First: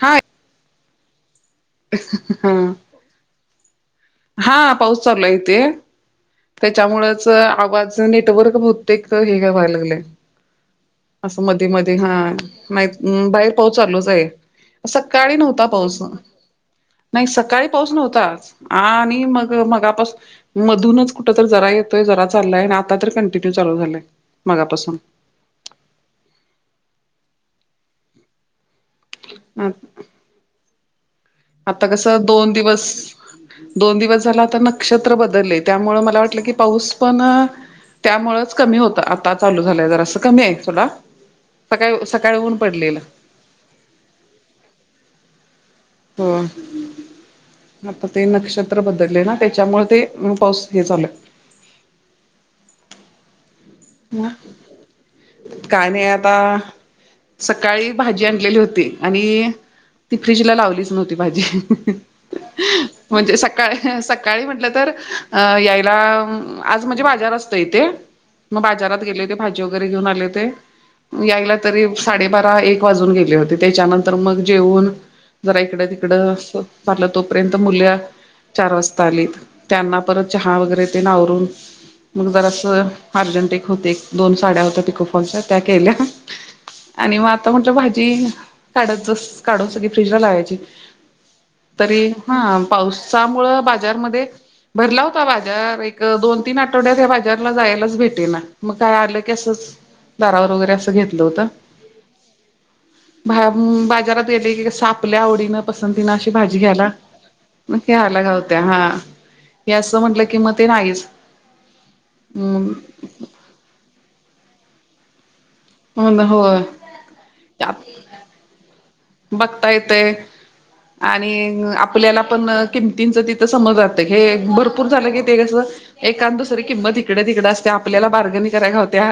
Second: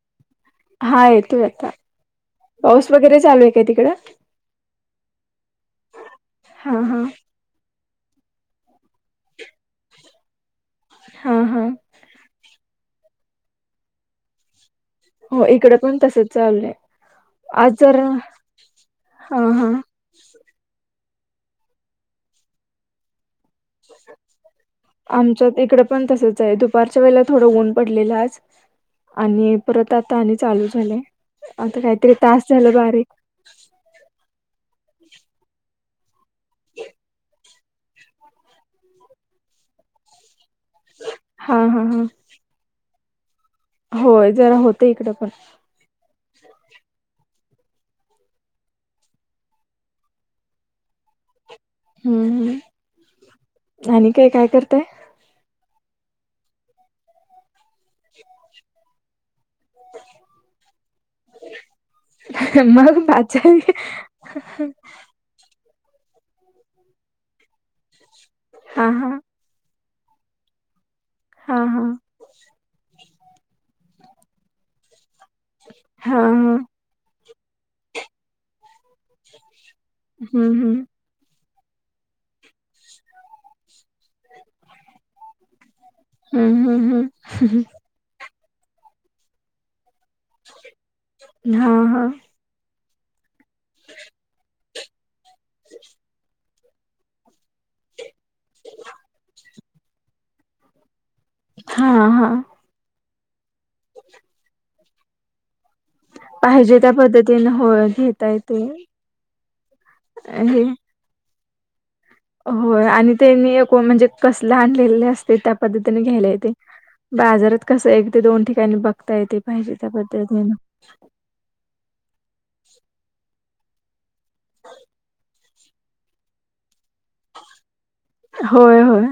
हाय हा येतो आता पाऊस वगैरे चालू आहे काय तिकडं हा पाऊस चालू आहे तेे [inaudible] हा हा त्याच्यामुळेच आवाज नेटवर्क बहुतेक हे काय व्हायला लागलं असं मधी -मधी हा नाही बाहेर पाऊच चालूच आहे सकाळी हो नव्हता इकडं पण पाऊस मग तसच चाललंय नाही सकाळी आज पाोच जर हा नव्हताच आणि मग हा मघापासून मधूनच कुठं तर जरा येतोय जरा चाललाय आणि आता तर कंटिन्यूव आमच्या इकड पण तसच आहे दुपारच्या वेळेला थोडं ऊन पडलेला आज आणि परत आता आणि चालू झालाय आता कस दोन दिवस दो [inaudible] न दिवस झाला आता नक्की नक्षत्र बदलय त्यामुळे मला वाटलं की पाऊस पण त्यामुळेच कमी होत आता चालू झालंय जर असं कमी आहे तुला हा [inaudible] हा सकाळी हा -सकाळी ऊन पडलेल होय जरा होतंय इकडे पण हो [inaudible] आता [inaudible] ते नक्षत्र बदलले ना त्याच्यामुळे ते पाऊस हे चालय हम्म -हम् आणि काय- काय करताय का नाही आता सकाळी भाजी आणलेली होती आणि ती फ्र्रीजला लावलीच [inaudible] नव्हती भाजी मग [inaudible] म्हणजे बादशा सकाळी- सकाळी म्हंटलं तर यायचं आज म्हणजे बाजार असतोय इथे मग हा बाजात हा गेले हो ज [inaudible] वगैरे घेऊन आले ते यायला हा तरी हा साडेबारा एक वाजून गेले होते त्याच्यानंतर मग जेवून जरा इकड तिकड हा हा [inaudible] भरलं तोपर्यंत मुलं चार वाजता त्यांना परत हम्म चहा हम्म वगैरे ते आवरून मग जर असं अर्जंट एक होते दोन साड्या होत्या पिकोफॉलच्या त्या [inaudible] केल्या हम्म हम्म आणि हम्म मग आता म्हटलं भाजी काढतस [inaudible] काढून सगळी फ्रीजला लावायची तरी हा पाऊस त्यामुळे बाजार मध्ये भरला होता बाजार एक दोन तीन आठवड्या बाजारला जायला भेटेना मग काय आलं टी [inaudible] दारावर वगैरे अस घेतो हा- हा बाजारात गेले की कस आपल्या आवडीनं पसंतीन अशी भाजी पाहिजे घ्यायला त्या पद्धतीने [inaudible] होय मग आला घेता येते गावत्या हा हे असं म्हटलं की ते नाहीच हो [inaudible] हम्म आणि त्यांनी म्हणजे कसले आणलेले असते त्यात पद्धतीने हो घ्यायला बाजारात कस एक ते दोन ठिकाणी बघ बघता येतय [inaudible] आणि आपल्याला पण किमतींचं तिथं समज हे भरपूर झालं की ते एकांन दुसरं किंमत तिकडे- तिकड असते आपल्याला बार्गनी करायला होय होय गावत्या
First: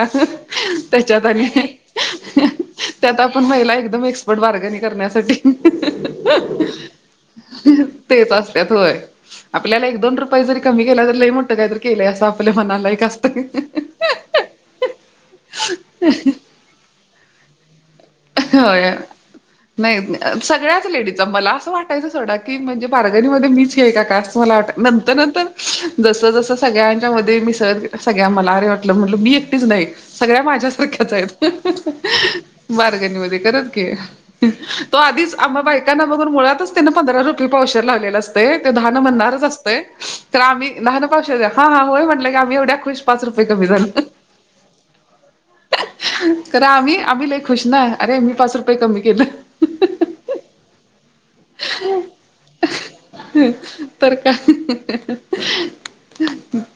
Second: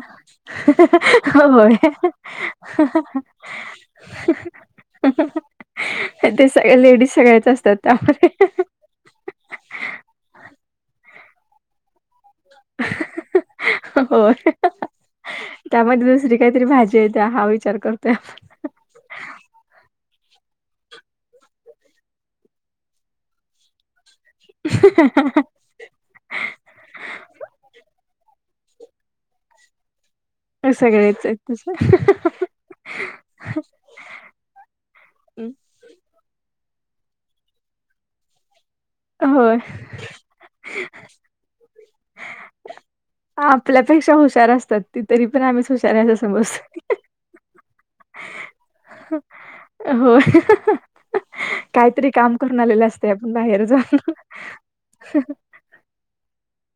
त्याच्यात होय. [inaudible] त्यात आपण महिला एकदम एक्सपर्ट बार्गनी कर करण्यासाठी ते सगळ्या लेडीज सगळ्याच असतात त्यामध्ये तेच असततय आपल्याला एक दोन रुपये जरी कमी केला तर ल म्हणत काहीत केलंय असं आपल्या मनाला एक का असतं होय. त्यामध्ये दुसरी काहीतरी भाजी येत ह हो नाहीत नाही सगळ्याच लेडीज मला असं वाटायचं सोडा की म्हणजे बार्गनी ममध्ये मीच हे का वाट नंतर नंतर जस जस सगळ्यांच्या म मी सह सगळ्यां मला ट म्ह मी एकटच नाही सगळ्या माझ्या सारख्याच सगळेच तस आहेत ब घ तो आधीच आ बाकांना ब मुात तिने पंधरा रुपये पावशेर लावलेलं असतंय. दहा न म्हणणारच होय. असते तर आम्ही ान पावष हा हा होय म्हटलं की आम्ही एवढ्या खुश पाच रुपये क आपल्यापेक्षा हुशार असतात ती तरी पण आम्हीच हुशार याच खरं समजत आम्ही आम्ही लय खुश ना अरे मी पाच रुपये कमी केलं हो काहीतरी काम करून आलेलं असते आपण बाहेर जाऊ तर काय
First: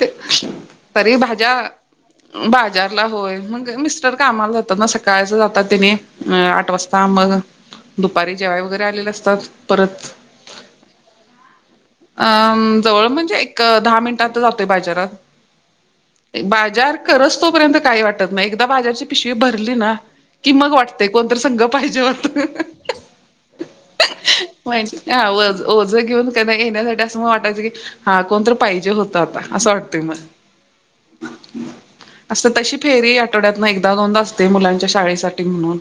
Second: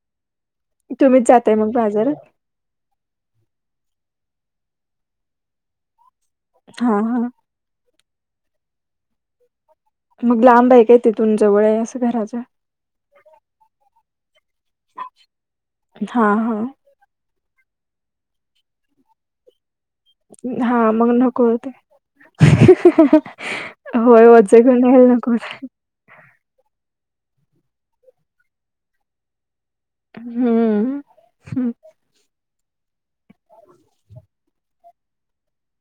ते तरी तुम्हीच भाज्या जाताय मग बाजारात बाजारला होय म मिस्टर कामाला ना सकाळच जातात त्यानें आठ हा वाजता हा मग दुपारी जेवाय वगैरे आलेले असतात मग लांबबाईक आहे त तुम जव अं जवळ म्हणजे एक दहा मिनिटात जातोय बाजारात हा हा बाजार करच तोपर्यंत काही वाटत नाही एकदा बाजारची पिशवी भरली ना कि मग हा वाटतय कोणत नको संघ होते. पाहिजे होय ओझ घेऊन माहिती यायला ह नको ओझ घेऊन त्यांना घ येण्यासाठी असं मग वाटायचं की हा कोण तर पाहिजे होत आता असं वाटतय हम्म मग अस तशी फेरी आठवड्यात ना एकदा दोनदा असते मुलांच्या शाळेसाठी म्हणून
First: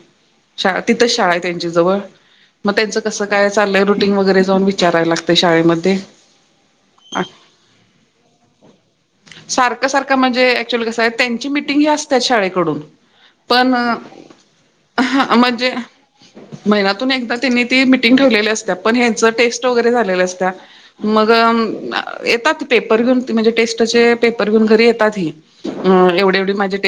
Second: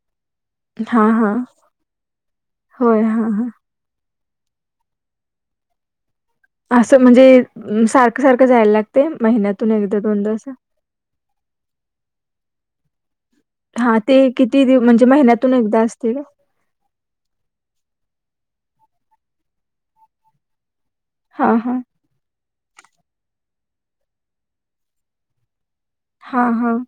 श हा तिथंच शाळा हा आहे त्यांच्या जवळ मग त्यांचं होय कसं हा हा काय चाललंय ंग वगैरे जाऊन विचारय लागते शाळेमध्ये असं म्हणजे सारखं सारखं जायला लागते महिन्यातून एकदा दोनदा असं श पण हा ते किती दिव म्हणजे महिन्यातून म्हणजे एकदा असते का महिन्यातून एकदा त्यांनी ती पण हा हा वरत घव किती हां, हां.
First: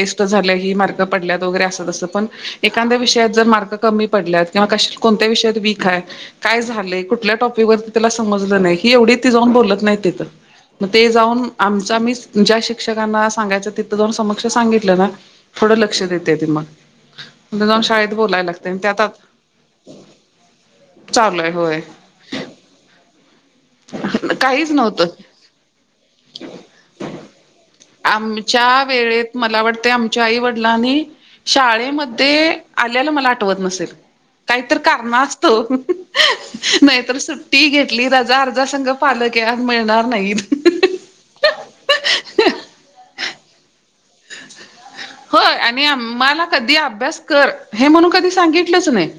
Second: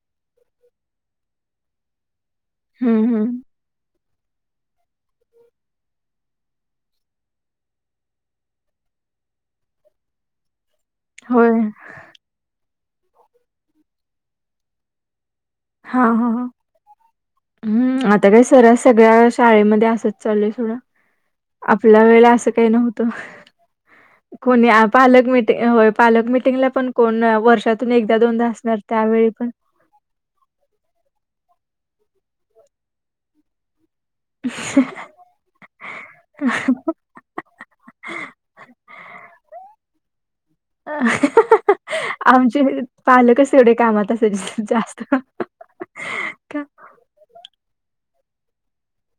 मार्क पडले वगैरे असं तसं पण एखाद्या हं, विषयात हं. जर मार्क कमी पडल्यात किंवा कोणत्या विषयात वीक आहे, काय झाले कुठल्या टॉपिक त्याला समजलं नाही. ही एवढी ती जाऊन बोलत नाही तिथ मग ते जाऊन होय. आमच म ज्या प्रेक्षकांना सांगायचं तिथं जाऊन समक्ष सांगितलं ना थोडं लक्ष देते त मग तिथं जाऊन हम्म. शाळेत आता काय बोलायला लागते आणि सरस त्यात सगळ्या शाळेमध्ये असत चाललय सोडा. चालू आहे होय आपल्या वेळे असं काही नव्हतं. कोणी काहीच नव्हतं पालक मिटिंग होय. पालक मिटिंगला पण कोण वर्षातून एकदा, दोनदा असणार त्यावेळी पण ते आमच्या आई वडिलांनी शाळेमध्ये आल्याला मला आठवत नसेल. काहीत कारणा असतो नाहीतर सुट्टी घेतली रजा अहं संघ पालक आहे आज मिळणार नाहीत अहं आमचे पालकस एवढे होय आणि आमला का कधी अभ्यास कर हे म्हणून कधी सांगि कुठलच नाही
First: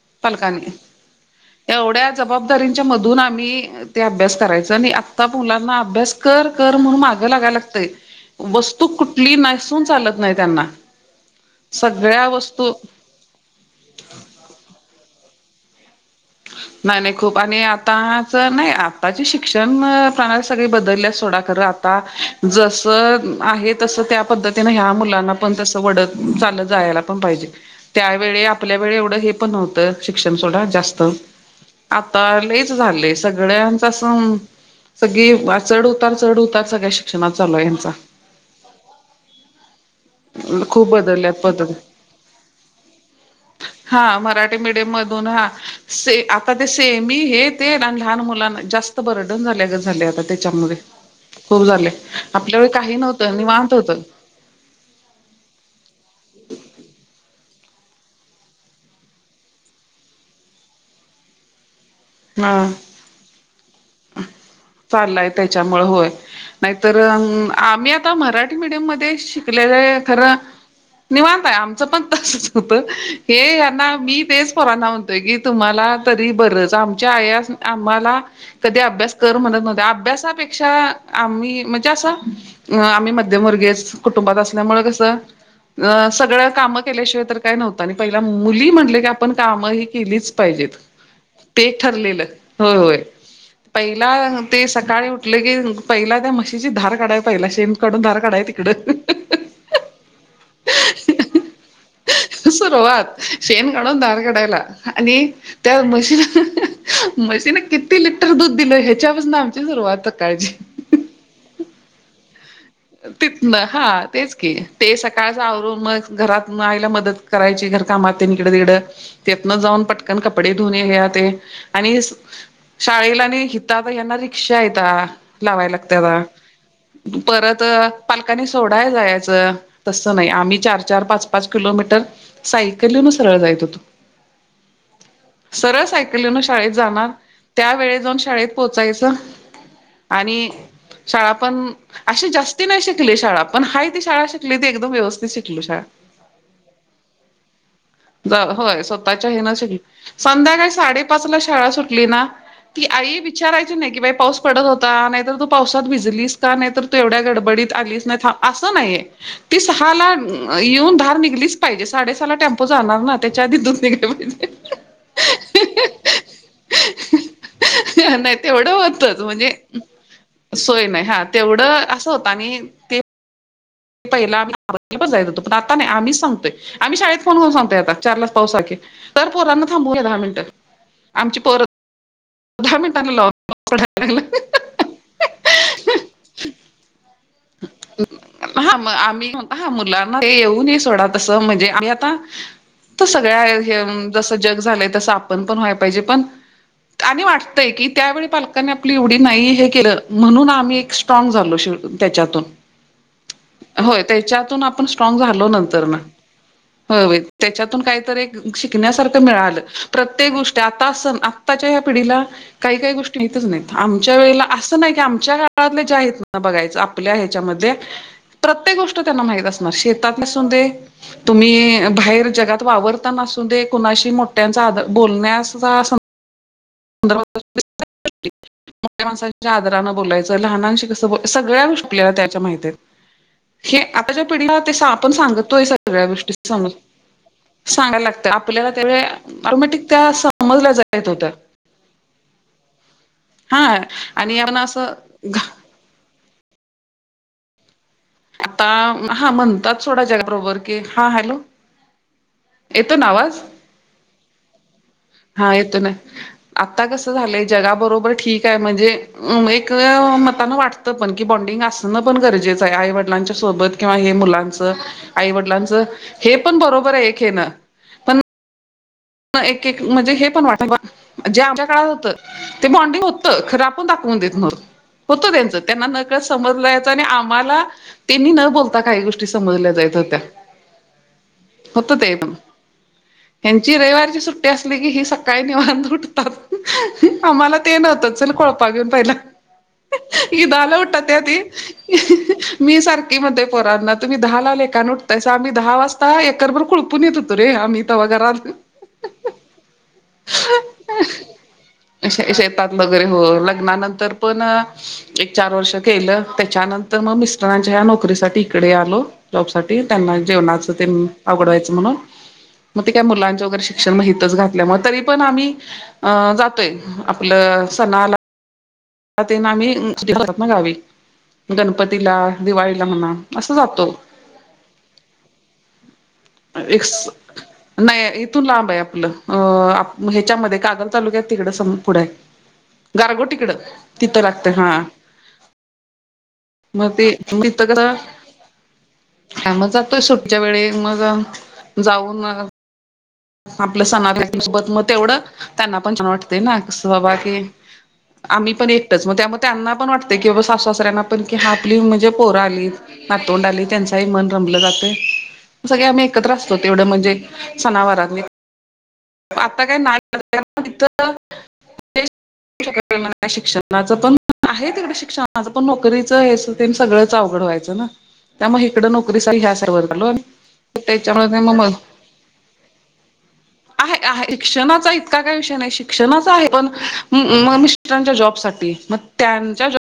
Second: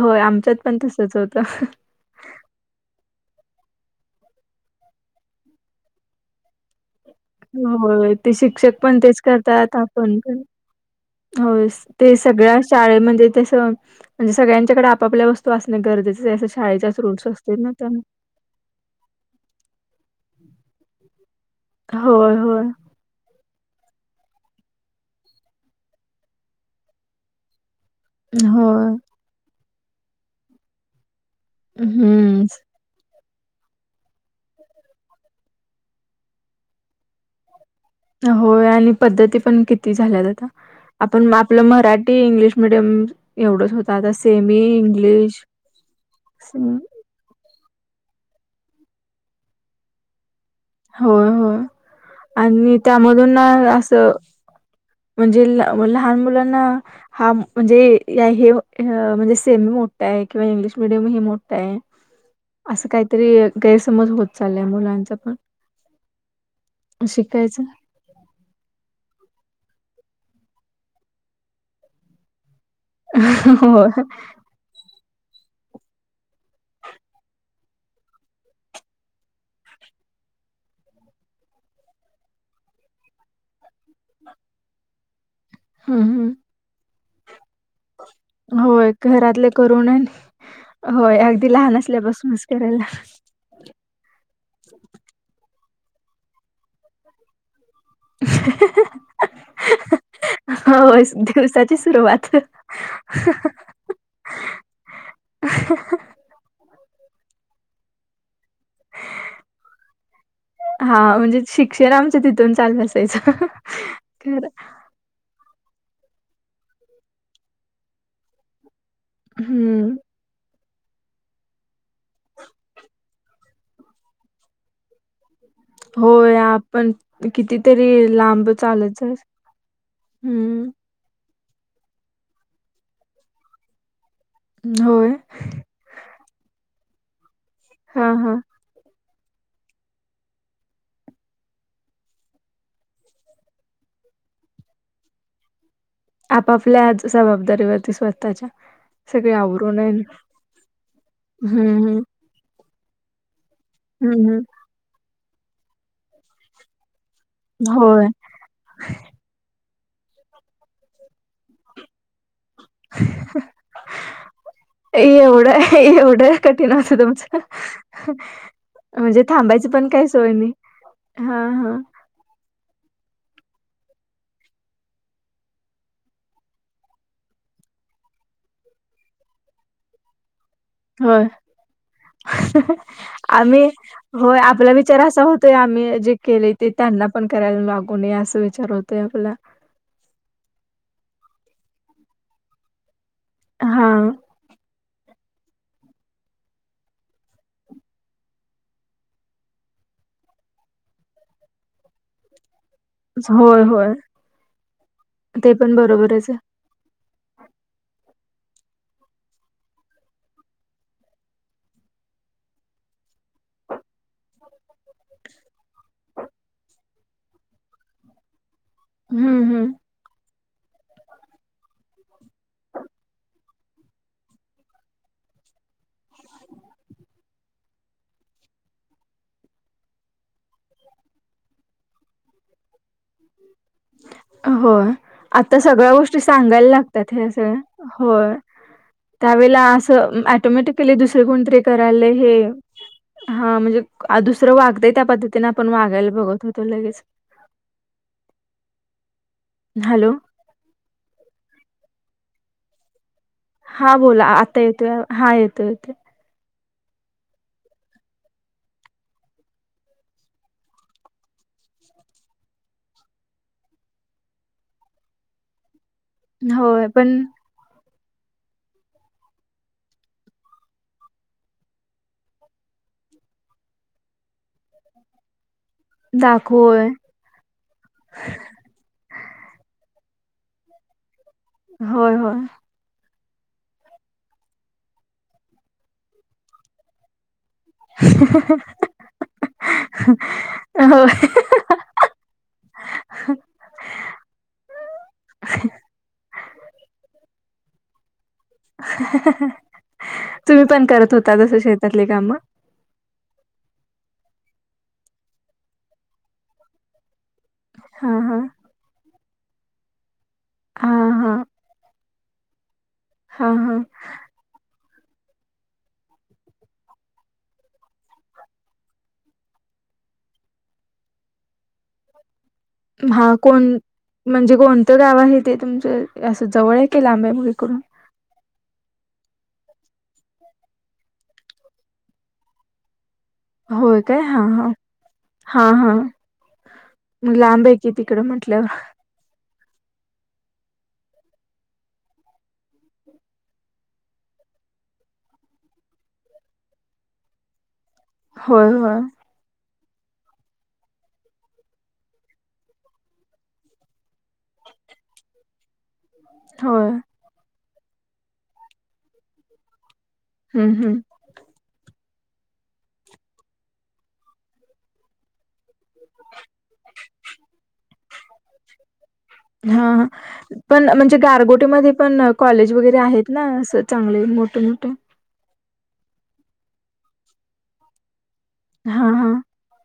होय, आमच्यात पालकांनी पण तसंच होतं. एवढ्या जबाबदारीच्या मधून मी अभ्यास करायच आता मुलांना अभ्यास कर कर माग लागायला लागत होय, ते शिक्षक वस्तू पण तेच कुठली करतात, नसून आपण चालत नाही पण त्यांना. होय ते सगळ्या शाळे म्हणजे तस म्हणजे सगळ्यांच्याकडे आपाप वस्तू असण गरजें नाही नाही खूप आणि आताच नाही आताचे शिक्षण सग बदलल्या सोडा खर आता होय, होय. जस आहे तस त्या पद्धतीने ह्या मुलांना पण तस वडत चाल जायला पण पाहिजे त्यावेळी आपल्या वेळे होय, एवढं हे पण नव्हतं शिक्षण सोडा जास्त आता हम्म, लईच झालेस. सगळ्यांचं सग चढ उतार चढ उतार सगळ्या शिक्षणात चालू आहे होय आणि पद्धती पण किती झाल्यात आता खूप आपण बदलल्यात आपलं पद्धती मराठी इंग्लिश मिडियम एवढंच होत आता हा मराठी सेमी मीडियम मधून इंग्लिश हा आता ते सेमी हे ते लहान मुलां जास्त बर्डन झाल्यागत झालय आता त्याच्यामध्ये होय, होय खूप झाले. आपल्या वेळी आणि काही नव्हत त्यामधून ना निवाांत होत. असं म्हणजे लहान मुलांना हा म्हणजे या हे म्हणजे सेमी मोठा आहे किंवा इंग्लिश मिीडियम हे मोठा आहे. हा असं काहीतरी गैरसमज होत चालय मुलांचा पण नाही शिकायचं आम् आता मडम केले खरं निवांतय आमचं पण त होत हे यांना होय. मी तेच पोरांना म्हणत की तुम्हाला तरी बरच आमच्या आयास आम्हाला कधी अभ्यास कर म्हणत नव्हत अभ्यासापेक्षा आम्ही म्हणजे अस आम्ही मध्यमवर्गी गेस कुटुंबात असल्यामुळ हं हं. सगळं काम केल्याशिवाय तर काय नव्हत आणि पहिल्या मुली होय म्हटले की आपण घरातले काम करून आणि केलीच पाहिजेत ते ठरलेलं. होय तेवढ्याला. होय. पहिला ते सकाळी उठले की पहिला त्या म्हशीची धार काढाय पहिला शेम काढून धार काढाय तिकडं अहं अहं. अहं अहं हो दिवसाची सुरुवात सुरुवात शेण काढून धार काढायला आणि त्या मशी म्हशी ना किती लि दिल ह्याच्यापासून आमची सुरुवात सकाळची हा म्हणजे शिक्षण आमचं तिथून चालू असायचं तिथन हा तेच खरं. की ते सकाळ वर मग घरात मग आईला मदत करायची घर कामात तेन इकडं तिकडं. त्यातनं जाऊन हम्म पटकन कपडे धुन हे ते आणि शाळेला आणि हीत यांना रिक्षा हैता. लावाय लागते आता होय आपण परत कितीतरी पालकांनी लांब सोडा चालत जायचं. जायच तस नाही आम्ही हम्म चार चार पाच पाच किलोमीटर सायकल येऊन सरळ जायच होतो होय. सरळ सायकली येन शाळेत जाणार त्या वेळे हा जाऊन हा शाळेत पोहचायचं आणि शाळा पण अशी जास्त ती नाही शिकली शाळा पण ह त शाळा शिकली ती एकदम्यवस्थित शिकलली शाळा आपापल्या जबाबदारीवरती स्वतःच्या होय स्वतःच्या सगळे हे ना आवरून आहे संध्याकाळी सा साडेपाच ला हम्म शाळा हम्म सुटली ना ती आई विचारायची नाही की बाई हम्म पाऊस पडत होता नाहीतर तू पावसात भिजलीस का नाहीर तू एवढ्या ग हम्म नाही होय अस नाही त सहा ला येऊन धार निघलीच पाहिजे साडे सहा टे जाणार ना त्याच्या आधी दोनघले पाहिजे एवढं एवढं कठीण होतं तुमचं नाही तेवढं होतच म्हणजे थांबायच पण काही सोय नाही सोय नाही हा तेवढं असं होत आणि ते ते पहिला आम मारालाच जायच होतो पण आम्च सांगतय आम्ही शाळेत फोनून सांगतोय आता चार ला पावसाखे तर पोरांना थांबूया दहा मिनटं होय आमची पोर आम्ही होय आपला विचार असा होतोय आम्ही जे केले ते त्यांना पण करायला लागू नये असं विचार हा मग होतोय आम्ही आपला म्हण हा मुलांना ते येऊन सोडत त म्हणजे आता हा सगळ्या जस जग झालंय तस पण पण व्हाय पाहिजे पण आणि वाटतय की त्यावेळी पालकांनी आपली एवढी नाही हे केलं म्हणून आम्ही एक स्ट्रॉग झालो श त्यात होय होय हो त्याच्यातून आपण स्ट्रंग झालो ते पण नंतर ना बरोबरच आहे हो त्याच्यातून काहीत शिकण्यासारख मिळालं प्रत्येक गोष्टी आता आताच्या या पिढीला काही काही गोष्टी नाही आमच्या वेला नाही की आमच्या काळातले जे आहेत ना बघायचं आपल्या ह्याच्यामध्ये प्रत्येक गोष्ट त्यांना हम्म माहित हम्म असणार शेतात नसून दे तुम्ही बाहेर जगात वावरतानासून ते कुणाशी मोठ्यांचा आ बोलण्याचा [inaudible] मोठ्या माणसाांच्या आदरानें बोलायचं लहानांशी कसं बय सगळ्या गोष्टी आपल्याला त्याच्या माहितीत ह्या आताच्या पिढीला ते होय आपण आता सांगतोय सगळ्या गोष्टी सांगायला समर लागतात ह्या सगळ्या सांगायला लागतं होय. आपल्याला त्यावेळी त्यावेळेला टमॅटिक त्या समजल्या जा होत्या. करालं हे हा म्हणजे आणि दुसरं आपण वागत त्या असं पद्धतीने आपण वागायला बघत होतो ेच आता हा म्हणतात थोडा जग बरोबर की हा हॅलो येतो नावाज हा बोला आता येतोय हा येतोय येतो आता कसं झालंय जगाबरोबर ठीक आहे म्हणजे एक मतान वाटतं पण की बॉन्डे णं पण गरजेचं आहे आईवडिलांच्या सोबत किंवा हे मुलांचं आईवडिलांचं हे पण होय बरोबर आहे पण एक हेन पण एक एक म्हणजे हे पण वाट जे आमच्या काळात होतं ते बॉन्डिंग होतं खरं आपण दाखव द होत त्यांच त्यांना नकळ दाखव समजला होय यायचं आणि आम्हाला त्यांनी न बोलता काही गोष्टी समजल्या जायत होत्या होत ते होय पण होय ह्यांची रविवारची सुट्टी असली की ही सकाळी नि वाां उठतात आम्हाला ते नव्हत चल कोळपा घेऊन पाहिला हि दल उठतात होय त्या ती मी सारखी मध्ये पोरांना तुम्ही द ला आले एका आम्ही दहा वाजता एकरभर खुळपून येत होतो रे आम्ही ते्हा घरात [inaudible] पण करत होता तसं शेतातली कामं शेतात वगैरे हो लग्नानंतर पण एक चार वर्ष केलं त्याच्यानंतर मग मिस्टरांच्या ह हा हा नोकरीसाठी इकडे आलो. जॉब साठी त्यांना जेवणाच ते हा हा आवडवायचं म्हणून मग का मुला हा हा शिक्षण माहितच घातल्यामुळे त पण आम्ही अ जातोय आपलं सणाला ना आम्ही दिात ना गावी गणपतीला दिवाळीला म्हणा हा असं कोण जातो. म्हणजे कोणतं गाव आहे ते तुमचं असं जवळ एक आहे की लांब्या मुकडून नाही इथून लांब आहे आपलं अ ह्याच्यामध्ये कागल तालुक्यात तिकडं पुढे गारगो तिकडं. होय काय तिथं हा लागतं हा हा हा. मग लांब आहे कि तिकड म्हंटलंवर ह म जातोय सुटच्या वेळी मग जाऊन. आपलं सणासोबत मग तेवढं त्यांना पण छान वाटते ना क बाबा की आम्ही होय पण होय एकटच मग त्यामुळे त्यांना आपण वाटत की बा सासासऱ्यांना पण की हा आपली म्हणजे पोरा आली नातोंड आली त्यांचाही मन रमलं जात. सगळे आम्ही व होय म्हणजे आ का? हम्म हम्म [unintelligible] शिक्षणाच पण आहे तिकडे शिक्षणाच पण न वयच त्या री ह्या हा हा सर्वलो पण म्हणजे त्याच्यामुळे म म गारगोटीमध्ये पण कॉलेज वगैरे आहेत ना असं आहे आहे चांगले मोठे मोठे शिक्षणाचा इतका काय विषय नाही शिक. शष आहे पण मिटरांच्या जॉब साठी मग हा हा त्यांच्या ज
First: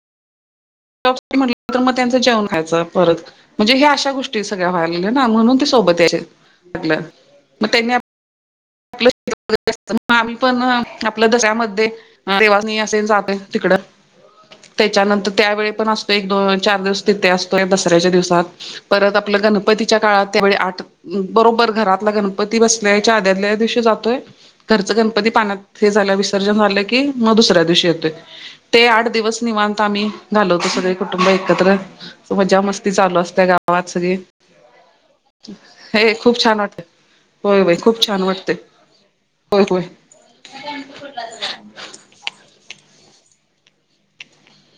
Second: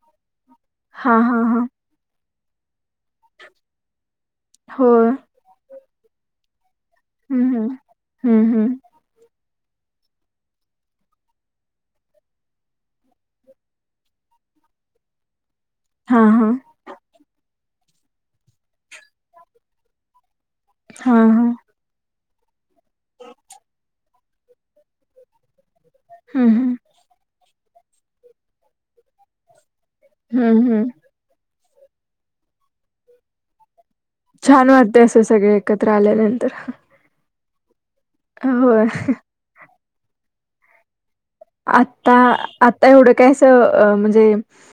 हा हा म्हट हा तर मग त्यांच जेवण व्हायच परत म्हणजे ह अशा गोष्टी सगळ्या होय व्हाय ना म्हणून ते सोबत म्हटलं हम्म हम् हम्म हम्म. ग आम्ही पण आपल्या दसऱ्यामध्ये सवानी असे जाते तिकड. त्याच्यानंतर त्यावेळी हा हा णतो चार दिवस तिथे असतो दसऱ्याच्या दिवसात परत आपलं गणपतीच्या काळात त्यावेळी आठ हा हा बरोबर घरातला गणपती बसल्याच्या आद्याल्या दिव जातोय घरच गणपती पाण्यात हे झालं हम्म विसर्जन हम्म झालं की मग दुसऱ्या येत ते आठ दिवस निवांत आम्ही झाालो हम्म होतो हम्म सगळे कुटुंब एकत्र मजा मस्ती चालू असते गावात छान वाटतंय असं सगळे एकत्र हे खूप छान वाट होय खूप छान वा. हो. [unintelligible] आता आता एवढं कायस म्हणजे